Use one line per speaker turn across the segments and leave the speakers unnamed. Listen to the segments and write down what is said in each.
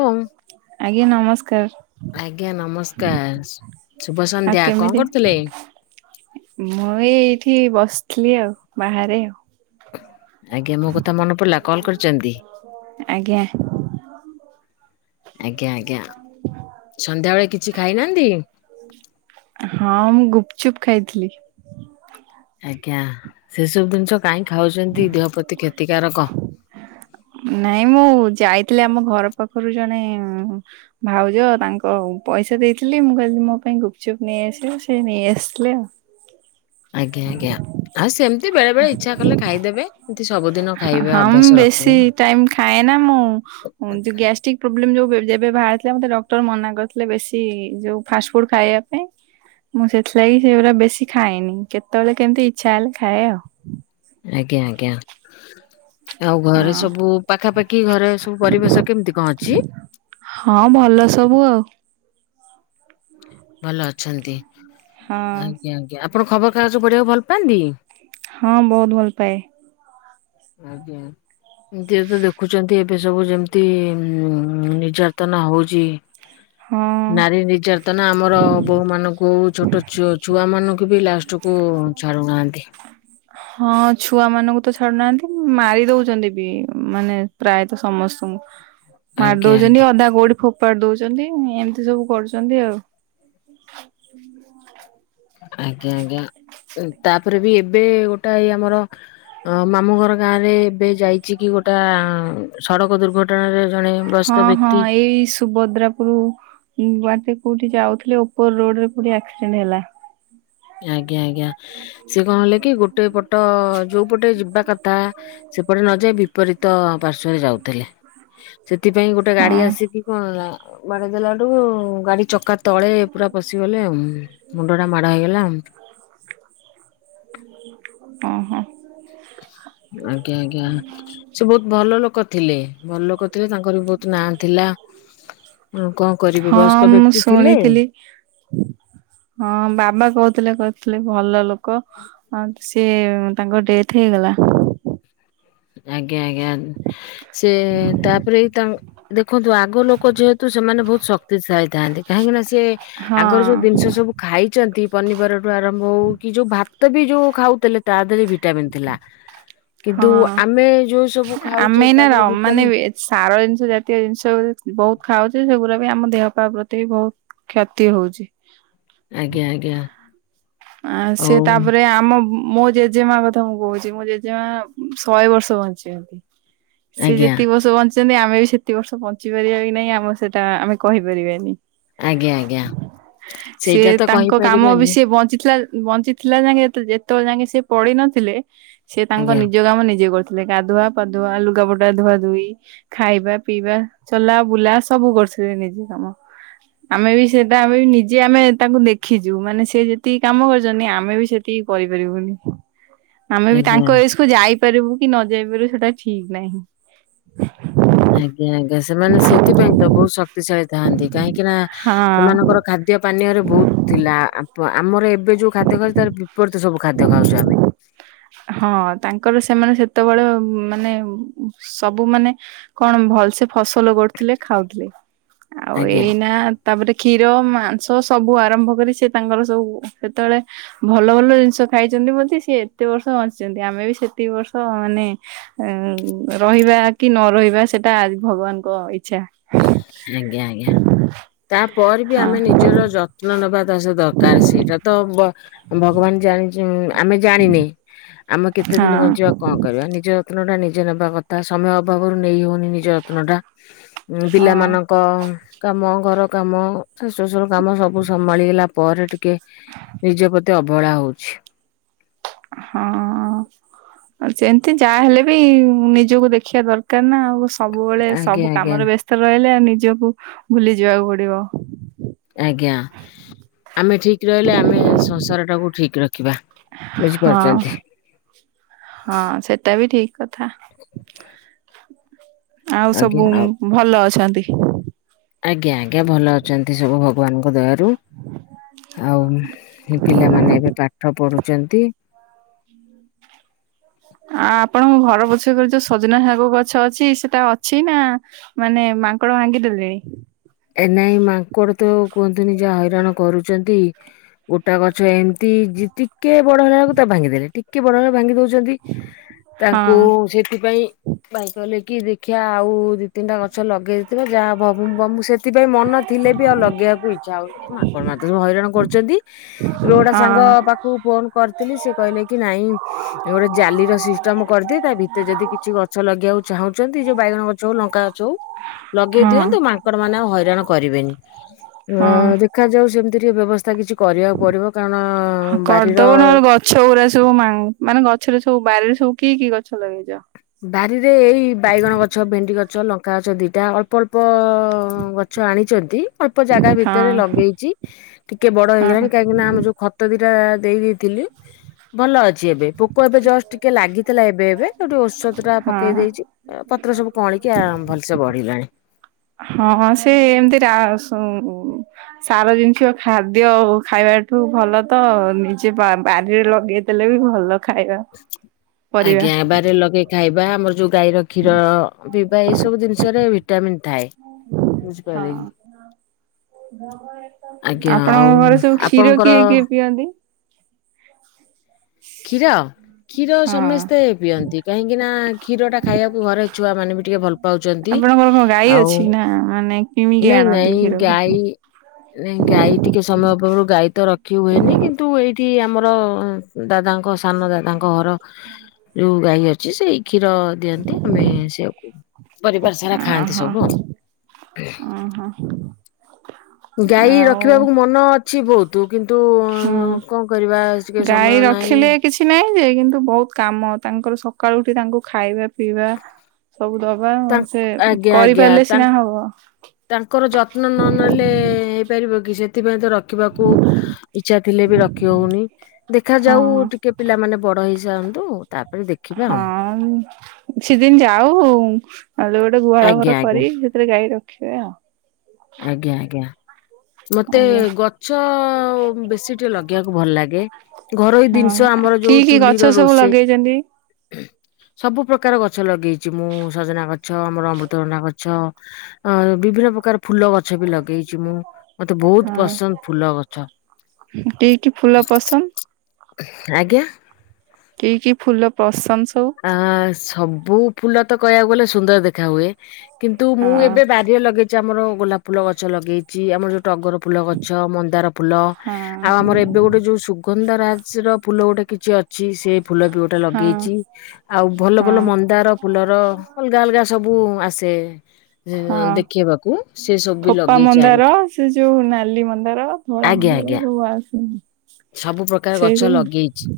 ଓଁ।
ଆଜ୍ଞା ନମସ୍କାର।
ଆଜ୍ଞା ନମସ୍କାର ଶୁଭ
ଆଉ
ସନ୍ଧ୍ୟା କଣ
କେମିତି
କରୁଥିଲେ?
ମୁଁ ଏ ଏଇଠି ବସିଥିଲି ଆଉ ବାହାରେ ଆଉ।
ଆଜ୍ଞା ମୋ କଥା ମନେ ପଡିଲା କଲ୍ କରିଛନ୍ତି?
ଆଜ୍ଞା।
ଆଜ୍ଞା ଆଜ୍ଞା ସନ୍ଧ୍ୟାବେଳେ କିଛି ଖାଇନାହାନ୍ତି?
ହଁ ମୁଁ ଗୁପଚୁପ ଖାଇଥିଲି।
ଆଜ୍ଞା ସେସବୁ ଜିନିଷ କାଇଁ ଖାଉଛନ୍ତି ଦେହ ପ୍ରତି କ୍ଷତିକାରକ।
ନାଇଁ ମୁଁ ଯାଇଥିଲି ଆମ ଘର ପାଖରୁ ଜଣେ ଭାଉଜ ତାଙ୍କ ପଇସା ଦେଇଥିଲି ମୁଁ କହିଲି ମୋ ପାଇଁ ଗୁପଚୁପ୍ ନେଇ ଆସିବ ସେ ନେଇ ଆସିଥିଲେ ଆଉ।
ଆଜ୍ଞା ଆଜ୍ଞା ହଁ ସେମ ସବୁଦିନ ଖାଇବା
ହଁ ମୁଁ
ଅଭ୍ୟାସ
ବେଶୀ
ରଖିବେନି।
ଟାଇମ ଖାଏନା ମୁଁ ହଁ ଯଉ ଗ୍ୟାଷ୍ଟିକ ପ୍ରୋବ୍ଲେମ୍ ଯଉ ଯେବେ ବାହାରିଥିଲା ମତେ ଡକ୍ଟର ମନା କରିଥିଲେ ବେଶୀ ଯଉ ଫାଷ୍ଟ ଫୁଡ ଖାଇବା ପାଇଁ। ମୁଁ ସେଥିଲାଗି ସେଗୁରା ବେଶୀ ଖାଏନି କେତେବେଳେ କେମିତି ଇଚ୍ଛା ହେଲେ ଖାଏ ଆଉ।
ଆଜ୍ଞା ଆଜ୍ଞା। ଆଉ ଘରେ
ହଁ।
ସବୁ ପାଖାପାଖି ଘରେ ସବୁ ପରିବେଶ କେମିତି କଣ ଅଛି?
ହଁ ଭଲ ସବୁ ଆଉ।
ଭଲ ଅଛନ୍ତି
ହଁ
ଆଜ୍ଞା ଆଜ୍ଞା ଆପଣ ଖବର କାଗଜ ପଢିବାକୁ ଭଲ ପାଆନ୍ତି?
ହଁ ବହୁତ ଭଲ ପାଏ।
ଆଜ୍ଞା। ନିଜେତ ଦେଖୁଛନ୍ତି ଏବେ ସବୁ ଯେମିତି ନିର୍ଯାତନା ହଉଛି
ହଁ।
ନାରୀ ନିର୍ଯାତନା ଆମର ବୋଉମାନଙ୍କୁ ଛୋଟ ଛୁ ଛୁଆମାନଙ୍କୁ ବି ଲାଷ୍ଟକୁ ଛାଡୁନାହାନ୍ତି।
ହଁ ଛୁଆମାନଙ୍କୁ ତ ଛାଡୁନାହାନ୍ତି ମାରି ଦଉଛନ୍ତି ବି ମାନେ ପ୍ରାୟତଃ ସମସ୍ତଙ୍କୁ। ମାରି
ଆଜ୍ଞା ଆଜ୍ଞା
ଦଉଛନ୍ତି ଅଧା କଉଠି ଫୋପାଡି ଦଉଛନ୍ତି ଏମିତି ସବୁ କରୁଛନ୍ତି ଆଉ। ହୁଁ
ଆଜ୍ଞା ଆଜ୍ଞା ତାପରେ ବି ଏବେ ଗୋଟାଏ ଆମର ଅ ମାମୁଁ ଘର ଗାଁରେ ଏବେ ଯାଇ ଛି କି ଗୋଟା ସଡ଼କ ଦୁର୍ଘଟଣାରେ ଜଣେ ବୟସ୍କ
ହଁ ହଁ
ବ୍ୟକ୍ତି
ଏଇ ସୁଭଦ୍ରାପୁର ବାଟେ କୋଉଠି ଯାଉଥିଲେ ଉପର ରୋଡ ରେ କୋଉଠି ଆକ୍ସିଡେଣ୍ଟ ହେଲା।
ଆଜ୍ଞା ଆଜ୍ଞା ସେ କଣ ହେଲା କି ଗୋଟେ ପଟ ଯୋଉପଟେ ଯିବା କଥା ସେପଟେ ନ ଯାଇ ବିପରୀତ ପାର୍ଶ୍ଵରେ ଯାଉଥିଲେ। ସେଥିପାଇଁ ଗୋଟେ ଗାଡି
ହଁ
ଆସିକି କଣ ହେଲା? ବାଡେଇ ଦେଲାଠୁ ଗାଡି ଚକା ତଳେ ପୁରା ପଶିଗଲେ ଆଉ। ମୁଣ୍ଡ ଟା ମାଡା ହେଇଗଲା ଆଉ।
ଓହୋ।
ଆଜ୍ଞା ଆଜ୍ଞା ସେ ବହୁତ ଭଲ ଲୋକ ଥିଲେ। ଭଲ ଲୋକ ଥିଲେ ତାଙ୍କର ବି ବହୁତ ନା ଥିଲା। ଆଉ କଣ କରିବେ
ହଁ
ବୟସ୍କ
ମୁଁ
ବ୍ୟକ୍ତି ଥିଲେ।
ଶୁଣିଥିଲି ହଁ ବାବା କହୁଥିଲେ କହୁଥିଲେ ଭଲ ଲୋକ। ହଁ ସିଏ ତାଙ୍କ ଡେଥ ହେଇଗଲା।
ଆଜ୍ଞା ଆଜ୍ଞା ସେ ତାପରେ ତାଙ୍କ ଦେଖନ୍ତୁ ଆଗ ଲୋକ ଯେହେତୁ ସେମାନେ ବହୁତ ଶକ୍ତିଶାଳୀ ଥାନ୍ତି। କାହିଁକିନା ସେ ଆଗରୁ ଯୋଉ
ହଁ
ଜିନିଷ ସବୁ ଖାଇଛନ୍ତି ପନିପରିବା ଠୁ ଆରମ୍ଭ ହଉ କି ଯୋଉ ଭାତ ବି ଯୋଉ ଖାଉଥିଲେ ତା ଦେହରେ ଭି ଟାମିନ୍ ଥିଲା କିନ୍ତୁ
ହଁ।
ଆମେ ଯୋଉ ସବୁ
ଆମେ
ଖାଉଚେ
ଏଇନା ର
ତାଧେରେ
ମାନେ
ଭିଟାମନ୍
ସାର ଜିନିଷ ଜାତୀୟ ଜିନିଷ ବି ବହୁତ ଖାଉଚି ସେଗୁଡା ବି ଆମ ଦେହ ପାହ ପ୍ରତି ବି ବହୁତ କ୍ଷତି ହଉଚି।
ଆଜ୍ଞା ଆଜ୍ଞା।
ଆ ସେ
ହଉ
ତାପରେ ଆମ ମୋ ଜେଜେମା କଥା ମୁଁ କହୁଚି। ମୋ ଜେଜେମା ଶହେ ବର୍ଷ ବଞ୍ଚିଚନ୍ତି। ସେ
ଆଜ୍ଞା
ଯେତିକି ବର୍ଷ ବଞ୍ଚିଛନ୍ତି ଆମେ ବି ସେତିକ ବର୍ଷ ବଞ୍ଚି ପାରିବା କି ନାଇଁ ଆମ ସେଟା ଆମେ କହିପାରିବାନି।
ଆଜ୍ଞା ଆଜ୍ଞା
ସେ
ସେଇଟା ତ
ତାଙ୍କ କାମ ବି
କହିପାରିବାନି
ସେ ବଞ୍ଚି ଥିଲା। ବଞ୍ଚିଥିଲା ଯାକେ ଯେତେବେଳେ ଯାକେ ସେ ପଡିିନଥିଲେ ସେ ତାଙ୍କ
ଆଜ୍ଞା
ନିଜ କାମ ନିଜେ କରୁ ଥିଲେ। ଗାଧୁଆ ପାଧୁଆ ଲୁଗାପଟା ଧୁଆ ଧୁଇ ଖାଇବା ପିଇବା ଚଲା ବୁଲା ସବୁ କରୁଥିଲେ ନିଜ କାମ। ଆମେ ବି ସେଟା ଆମେ ବି ନିଜେ ଆମେ ତାଙ୍କୁ ଦେଖିଚୁ ମାନେ ସେ ଯେ ଯେତିକି କାମ କରିଚନ୍ତି, ଆମେ ବି ସେତିକି କରିପାରିବୁନି। ଆମେ ବି
ଆଜ୍ଞା
ତାଙ୍କ ଏଜ୍ କୁ ଯାଇପାରିବୁ କି ନ ଯାଇ ପାରିବୁ ସେଟା ଠିକ ନାହିଁ।
ଆଜ୍ଞା ଆଜ୍ଞା ସେମାନେ ସେଥିପାଇଁ ତ ବହୁତ ଶକ୍ତିଶାଳୀ ଥାଆନ୍ତି। କାହିଁକି ନା
ହଁ
ସେମାନଙ୍କର ଖାଦ୍ ଖାଦୀୟ ପାନୀୟରେ ବହୁତ ଥିଲା। ଆମର ଏବେ ଯୋଉ ଖାଦ୍ୟ ଖାଉଚୁ ତାର ବିପରୀତ ସବୁ ଖାଦ୍ୟ ଖାଉଚୁ ଆମେ।
ହଁ ତାଙ୍କର ସେମାନେ ସେତେବେଳେ ମାନେ ସବୁ ମାନେ କଣ ଭଲସେ ଫସଲ କରୁ ଥିଲେ ଖାଉଥିଲେ। ଆଉ
ଆଜ୍ଞା
ଏଇନା ତାପରେ କ୍ଷୀର ମା ସ ସବୁ ଆରମ୍ଭ କରି ସେ ତାଙ୍କର ସବୁ ସେତେବେଳେ ଭଲ ଭଲ ଜିନିଷ ଖାଇଚନ୍ତି ବୋଲି ସେ ଏତେ ବର୍ଷ ବଞ୍ଚିଚନ୍ତି ଆମେ ବି ସେତିକି ବର୍ଷ ମାନେ ଏଁ ରହିବା କି ନ ରହିବା ସେଟା ଭଗବାନଙ୍କ ଇଚ୍ଛା।
ଆଜ୍ଞା ଆଜ୍ଞା ତାପରେ ବି ଆମେ ନି
ହଁ
ନିଜର ଯତ୍ନ ନେବା ତା ସହ ଦରକାର ସେଇଟା ତ ଭଗବାନ ଜାଣିଚି ଆମେ ଜାଣିନେ ଆମେ କେତେ ଦିନ ବଞ୍ଚିବା
ହଁ
କଣ? କରିବା ନିଜ ଯତ୍ନ ଟା ନିଜେ ନେବା କଥା ସମୟ ଅଭାବରୁ ନେଇ ହଉନି ନିଜ ଯତ୍ନ ଟା। ପିଲାମାନଙ୍କ କ କାମ ଘର କାମ ଶାଶୁ ଶ୍ୱଶୁର କାମ ସବୁ ସମ୍ଭାଳିଗଲା ପରେ ଟିକେ ନିଜ ପ୍ରତି ଅବହେଳା ହଉଚି।
ହଁ। ସେମିତି ଯାହାହେଲେ ବି ନିଜକୁ ଦେଖିବା ଦରକାର ନା ଆଉ। ସବୁବେଳେ
ଆଜ୍ଞା
ସବୁ
ଆଜ୍ଞା
କାମରେ ବ୍ୟସ୍ତ ରହିଲେ ନିଜକୁ ଭୁଲି ଯିବାକୁ ପଡିବ।
ଆଜ୍ଞା ଆମେ ଠିକ ରହିଲେ ଆମେ ସଂସାର ଟାକୁ ଠିକ ରଖିବା।
ହଁ।
ବୁଝିପାରୁଛନ୍ତି
ହଁ ସେଟା ବି ଠିକ କଥା, ଆଉ
ଆଜ୍ଞା
ସବୁ
ଆଉ
ଭଲ ଅଛନ୍ତି।
ଆଜ୍ଞା, ଆଜ୍ଞା ଭଲ ଅଛନ୍ତି ସବୁ ଭଗବାନଙ୍କ ଦୟାରୁ। ଆଉ ସେ ପିଲାମାନେ ଏବେ ପାଠ ପଢୁଚନ୍ତି।
ଆ, ଆପଣଙ୍କ ଘର ପଛକରେ ଯୋଉ ସଜନା ଶାଗ ଗଛ ଅଛି ସେଟା ଅଛି ନା ମାନେ ମାଙ୍କଡ଼ ଭାଙ୍ଗି ଦେଲେଣି?
ଏ ନାଇଁ ମାଙ୍କଡ ତ କୁହନ୍ତୁନି ଯାହା ହଇରାଣ କରୁଚନ୍ତି। ଗୋଟେ ଗଛ ଏମତି ଜିତି କେ ବଡ଼ ହେଲା ବେଳକୁ ତାକୁ ଭାଙ୍ଗିଦେଲେ। ଟିକେ ବଡ଼ ହେଲା ବେଳ ଭାଙ୍ଗି ଦଉଚନ୍ତି।
ହଁ
ତାଙ୍କୁ ସେଥିପାଇଁ ଭାଇ କହିଲେ କି ଦେଖିଆ ଆଉ ଦି ତିନିଟା ଗଛ ଲଗେଇ ଦେଇଥିବା। ଯାହା ହବ ହବ ବମୁ ସେ ଥିପାଇଁ ମନ ଥିଲେ ବି ଆଉ ଲଗେଇବାକୁ ଇଚ୍ଛା ହଉନି। ଏ ମାଙ୍କଡ଼ ମାନେ ତ ସବୁ ହଇରାଣ କରୁଚନ୍ତି। ରୋଡ଼୍
ହଁ
ସାଙ୍ଗ ପାଖ କୁ ଫୋନ୍ କରିଥିଲି, ସେ କହିଲେ କି ନାଇଁ ଏ ଗୋଟେ ଜାଲି ର ସିଷ୍ଟମ୍ କରିଦିଅ। ତା ଭି ତେ ଯଦି କିଛି ଗଛ ଲଗେଇବାକୁ ଚାହୁଁଚନ୍ତି ଯୋଉ ବାଇଗଣ ଗଛ ହଉ ଲଙ୍କା ଗଛ ହଉ ଲଗେଇ
ହଁ
ଦିଅନ୍ତୁ। ମା ଙ୍କଡ଼ ମାନେ ଆଉ ହଇରାଣ କରିବେନି। ଅ,
ହଁ।
ଦେଖାଯାଉ ସେମିତିରେ ବ୍ୟବସ୍ଥା କିଛି କରିବାକୁ ପଡ଼ିବ, କାରଣ ବାରିର
ଛଉରା ସବୁ ମା -ମାନେ ଗଛରୁ ସବୁ ବାରିରେ ସବୁ କି କି ଗଛ ଲଗେଇଚ?
ବାରିରେ ଏଇ ବାଇଗଣ ଗଛ, ଭେଣ୍ଡି ଗଛ, ଲଙ୍କା ଗଛ, ଦିଟା ଅ ଅଳ୍ପ ଅଳ୍ପ ଗଛ ଆଣିଚନ୍ତି। ଅଳ୍ପ ଜାଗା
ହଁ
ଭିତରେ ଲଗେଇଚି। ଟିକେ ବଡ଼ ହେଇଗଲାଣି।
ହଁ
କାହିଁକି ନା ଆମ ଯୋଉ ଖତ ଦିଟା ଦେଇ ଦେଇ ଥିଲି, ଭଲ ଅଛି ଏବେ ପୋକ ଏବେ ଜଷ୍ଟ ଟିକେ ଲାଗିଥିଲା ଏବେ ଏବେ। ସେଇଠୁ ଔଷ ଷଧ ଟା ପକେଇ ଦେଇଛି। ଓ ପତ୍ର ସବୁ କଅଁଳିକି ଆ ଭଲସେ ବଢ଼ିଲାଣି।
ହଁ ସେ ଏମିତି ରା ସୁ ସାର ଜିନିକ୍ଷ ଖାଦ୍ୟ ଖାଇବାଠୁ ଭଲ ତ ନିଜେ ବା -ବାଡ଼ିରେ ଲଗେଇ ହେଲେ ବି ଭଲ। ଖାଇବା ପରିବା
ଆଜ୍ଞା ବାରିରେ ଲଗେଇ ଖାଇବା ଆମର ଯୋଉ ଗାଈର କ୍ଷୀର ପିଇବା, ଏଇ ସବୁ ଜିନିଷରେ ଭି ଟାମିନ୍ ଥାଏ।
ହଁ
ବୁଝିପାରିଲେ କି? ଆଜ୍ଞା ଆଉ
ଆପଣଙ୍କ ଘରେ ସବୁ କ୍ଷୀର
ଆପଣଙ୍କର
କିଏ କିଏ ପିଅନ୍ତି?
କ୍ଷୀର? କ୍ଷୀର
ହଁ
ସମସ୍ତେ ପିଅନ୍ତି। କାହିଁକି ନା କ୍ଷୀର ଟା ଖାଇବାକୁ ଘରେ ଛୁଆମାନେ ବି ଟିକେ ଭଲ ପାଉଚନ୍ତି।
ଆପଣଙ୍କର କଣ ଗାଈ
ଆଉ
ଅଛି ନା ମାନେ କିଣିକି
ନାଇଁ
ଆଣନ୍ତି
ନାଇଁ
କ୍ଷୀର
ଗାଈ ନାଇଁ ଗାଈ ଟିକେ ସମୟ ଅଭାବରୁ ଗାଈ ତ ରଖି ହୁଏନି। କିନ୍ତୁ ଏଇଠି ଆମର ଅଁ, ଦାଦାଙ୍କ ସାନ ଦାଦାଙ୍କ ଘର ଯୋଉ ଗାଈ ଅଛି ସେଇ କ୍ଷୀର ଦିଅନ୍ତି, ଆମେ ସେଇଆକୁ ପରିବାର ସାରା ଖାଆନ୍ତି ସବୁ ଆଉ।
ଅଁ, ହଁ।
ଗାଈ ରଖିବାକୁ ମନ ଅଛି ବହୁ ତୁ କିନ୍ତୁ
ହୁଁ
ଅଁ, କଣ କରିବା ଟିକେ
ଗାଈ
ସମୟ ନାହିଁ?
ରଖିଲେ କିଛି ନାହିଁ ଯେ କିନ୍ତୁ ବହୁତ କାମ। ତାଙ୍କର ସକାଳୁ ଉଠି ତାଙ୍କୁ ଖାଇବା ପିଇବା ସବୁ ଦବା
ତାଙ୍କ
ସେ
ଆଜ୍ଞା ଆଜ୍ଞା
କରିପାରିଲେ
ତାଙ୍କ
ସିନା ହବ।
ତାଙ୍କର ଯତ୍ନ ନ ନେଲେ ହେଇପାରିବ କି? ସେଥିପାଇଁ ତ ରଖିବାକୁ ଇଚ୍ଛା ଥିଲେ ବି ରଖିହଉନି। ଦେଖା
ହଁ
ଯାଉ ଟିକେ ପିଲାମାନେେ ବଡ଼ ହେଇ ସାରନ୍ତୁ, ତାପରେ ଦେଖିବା।
ସେଦିନ ଯାଉ ଯୋଉ ଗୋଟେ ଗୁହାଳ
ଆଜ୍ଞା
ଘର
ଆଜ୍ଞା
କରି ଫେରେ ଗାଈ ରଖିବେ ଆଉ।
ଆଜ୍ଞା ଆଜ୍ଞା। ମତେ
ଆଜ୍ଞା
ଗଛ ବେଶୀ ଟିକେ ଲଗେଇବାକୁ ଭଲ ଲାଗେ। ଘରୋଇ
ହଁ
ଜିନିଷ ଆମର
କି
ଯୋଉ
କି ଗଛ
ଚୁଲିର
ସବୁ
ରୋଷେଇ।
ଲଗେଇଛନ୍ତି
ସବୁ ପ୍ରକାର ଗଛ ଲଗେଇଛି ମୁଁ ସଜନା ଗଛ ମୋର ଅମୃତଭଣ୍ଡା ଗଛ। ଅ ବିଭିନ୍ନ ପ୍ରକାର ଫୁଲ ଗଛ ବି ଲଗେଇଛି ମୁଁ ମତେ ବହୁତ
ହଁ
ପସନ୍ଦ ଫୁଲ ଗଛ।
କି କିି ଫୁଲ ପସନ୍ଦ?
ଆଜ୍ଞା।
କି କି ଫୁଲ ପସନ୍ଦ ସବୁ?
ଆଁ ସବୁ ଫୁଲ ତ କହିବାକୁ ଗଲେ ସୁନ୍ଦର ଦେଖା ହୁଏ କିନ୍ତୁ ମୁଁ
ହଁ
ଏବେ ବା ରିରେ ଲଗେଇଛି ଆମର ଗୋଲାପ ଫୁଲ ଗଛ ଲଗେଇଛି ଆମର ଯୋଉ ଟଗର ଫୁଲ ଗଛ ମନ୍ଦାର ଫୁଲ ଆଉ
ହଁ
ଆମର ଏବେ ଗୋଟେ ଯୋଉ ସୁବ୍ କୁଣ୍ଡ ରାଜ ର ଫୁଲ ଗୋଟେ କିଛି ଅଛି ସିଏ ସେ ଫୁଲ ବି ଗୋଟେ
ହଁ
ଲଗେଇଚି। ଆଉ ଭଲ ଭଲ
ହଁ
ମନ୍ଦାର ଫୁଲର ଅଲଗା ଅଲଗା ସବୁ ଆସେ।
ହଁ
ଦେଖେଇବାକୁ ସେ ସବୁ ବି
ଖୋପା
ଲଗେଇଛି
ମନ୍ଦାର
ଆଣିକି
ସିଏ ଯୋଉ ନାଲି ମନ୍ଦାର। ଧଳା
ଆଜ୍ଞା
ମନ୍ଦାର
ଆଜ୍ଞା
ଯୋଉ ଆସେ ନି?
ସବୁ ପ୍ରକାର ଗଛ ଲଗେଇଚି।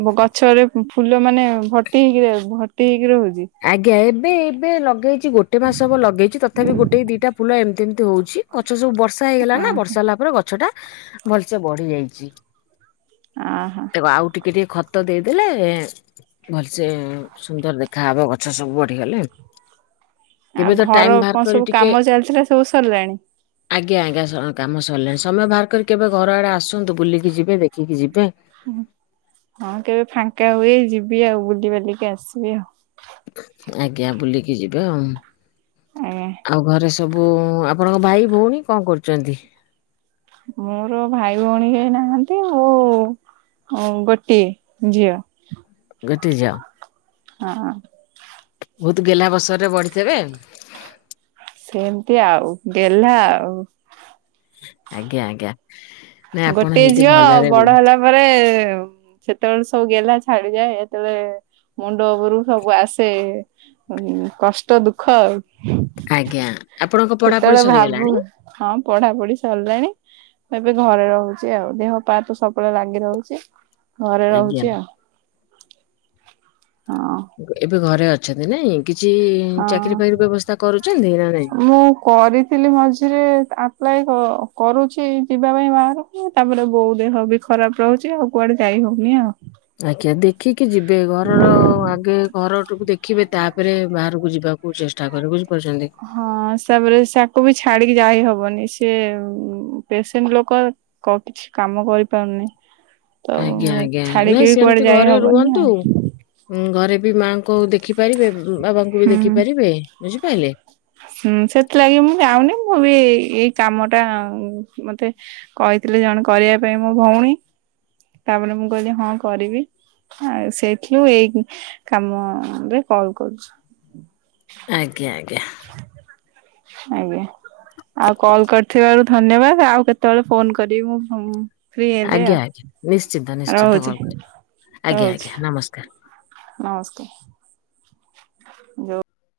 ଉଁ ବୋ ଗଛରେ ଫୁଲ ମାନେ ଭର୍ତ୍ତି ହେଇକି ରହିବ ଭର୍ତ୍ତି ହେଇକି ରହୁଛି।
ଆଜ୍ଞା ଏବେ ଏବେ ଲଗେଇଛି ଗୋଟେ ମାସ ହବ ଲଗେଇଚି ତଥାପି ଗୋଟେ ଦିଟା ଫୁଲ ଏମିତି ଏମିତି ହଉଚି। ଗଛ ସବୁ ବର୍ଷା ହେଇଗଲା ନା
ଅହ
ବର୍ଷା ହେଲା ପରେ ଗଛ ଟା ଭଲସେ ବଢି ଯାଇଚି।
ଉଁ ହୁଁ।
ହେବା ଆଉ ଟିକେ ଟିକେ ଖତ ଦେଇଦେଲେ ଏଁ ଭଲସେ ସୁନ୍ଦର ଦେଖ ଖା ହବ ଗଛ ସବୁ ବଢିଗଲେ। କେବେ
ଆଉ
ତ ଟାଇମ
ଘର
ବାହାର
କଣ
କରି
ସବୁ
ଟିକେ
କାମ ଚାଲିଥିଲା ସବୁ ସରିଲାଣି?
ଆଜ୍ଞା ଆଜ୍ଞା ସମୁ କାମ ସରିଲାଣି ସମୟ ବାହାର କରି କେବେ ଘର ଆଡ଼େ ଆସନ୍ତୁ ବୁଲିକି ଯିବେ ଦେଖିକି ଯିବେ।
ହୁଁ ହଁ କେବେ ଫାଙ୍କା ହୁଏ ଯିବି ଆଉ ବୁଲିିବାଲି କି ଆସିବି ଆଉ।
ଆଜ୍ଞା ବୁଲିକି ଯିବେ ଆଉଁ
ଆଜ୍ଞା
ଆଉ ଘରେ ସବୁ ଆପଣଙ୍କ ଭାଇ ଭଉଣୀ କଣ କରୁଛନ୍ତି?
ମୋର ଭାଇ ଭଉଣୀ କେହି ନାହାନ୍ତି ଆଉ ଉଁ ଗୋଟିଏ ଝିଅ।
ଗୋଟେ ଝିଅ?
ହଁ।
ବହୁତ ଗେଲା ବସରରେ ବଢିଥିବେ ବେ
ସେମିତି ଆଉ ଗେଲ୍ହା ଆଉ।
ଆଜ୍ଞା ଆଜ୍ଞା। ନାଇଁ ଆପଣ
ଗୋଟିଏ
ଏମିତି
ଝିଅ ଆଉ
ଭଲରେ
ବଡ
ରୁହନ୍ତୁ
ହେଲା ପରେ ସେତେବେଳେ ସବୁ ଗେଲ୍ହା ଛାଡିଯାଏ ଯେତେବେଳେ ମୁଣ୍ଡ ଉପରୁ ସବୁ ଆସେ ହୁଁ କଷ୍ଟ ଦୁଃଖ ଆଉ
ଆଜ୍ଞା ଆପଣଙ୍କ ପଢାପଢି
ସେତେବେଳେ ଭାବୁ
ସରିଗଲାଣି?
ହଁ ପଢା ପଢି ସରିଲାଣି। ଏବେ ଘରେ ରହୁଛି ଆଉ ଦେହ ପାତ ସବୁବେଳେ ଲାଗି ରହୁଛି। ଘରେ
ଆଜ୍ଞା।
ରହୁଛି ଆଉ ହଁ।
ଏବେ ଘରେ ଅଛନ୍ତି ନାଇଁ କିଛି
ହଁ
ଚାକିରି ଫାକିରି ବ୍ୟବସ୍ଥା କରୁଛନ୍ତି ନା ନାଇଁ?
ମୁଁ କରି ଥିଲି ମଝିରେ ଆପ୍ଲାଏ କ କରୁଚି ଯିବା ପାଇଁ ବାହାରକୁ ତାପରେ ବୋଉ ଦେହ ବି ଖରାପ୍ ରହୁଛି ଆଉ କୁଆଡ଼େ ଯାଇ ହଉନି ଆଉ
ଆଜ୍ଞା ଦେ ଖିକି ଯିବେ ଘରର ଆଗେ ଘରଟୁକୁ ଦେଖିବେ ତାପରେ ବାହାରକୁ ଯିବାକୁ ଚେଷ୍ ତାପରେ ବୁଝିପାରୁଛନ୍ତି।
ହଁ ସାବରେ ସାକୁବି ଛାଡ଼ିକି ଯାଇ ହବନି ସିଏ ଉଁ ପେସେଣ୍ଟ ଲୋକ କ କିଛି କାମ କରିପାରୁନି। ତ
ଆଜ୍ଞା ଆଜ୍ଞା
ଛାଡିକି
ନାଇଁ
ବି କୁଆଡେ
ସେମିତି
ଯାଇ
ଘରେ
ହବନି
ରୁହନ୍ତୁ।
ଆଉ
ଉଁ ଘରେବି ମାଆଙ୍କୁ ଦେଖି ପାରିବେ ଉଁ ବାବାଙ୍କୁବି
ହୁଁ
ଦେଖି ପାରିବେ ବୁଝିପାଇଲେ?
ହୁଁ ସେଥିଲାଗି ମୁଁ ଯାଉନି ମୁଁବି ଏଇ କାମଟା ମତେ କହିଥିଲି ଜଣେ କରିବା ପାଇଁ ମୋ ଭଉଣୀ ତାପରେ ମୁଁ କହିଲି ହଁ କରିବି। ହଁ ସେଇଥିଲୁ ଏଇ କାମରେ କଲ୍ କରୁଚି।
ଆଜ୍ଞା ଆଜ୍ଞା।
ଆଜ୍ଞା। ଆଉ କଲ୍ କରିଥିବାରୁ ଧନ୍ୟବାଦ ଆଉ କେତେବେଳେ ଫୋନ୍ କରିବି ମୁଁ ଫ୍ରି ହେଲେ
ଆଜ୍ଞା
ଆଉ
ଆଜ୍ଞା ନିଶ୍ଚିନ୍ତ ନିଶ୍ଚିନ୍ତ
ରହୁଛି
କଲ୍ କରିବି ଆଜ୍ଞା
ରହୁଛି।
ଆଜ୍ଞା ନମସ୍କାର।
ନମସ୍କାର। ଯୋଉ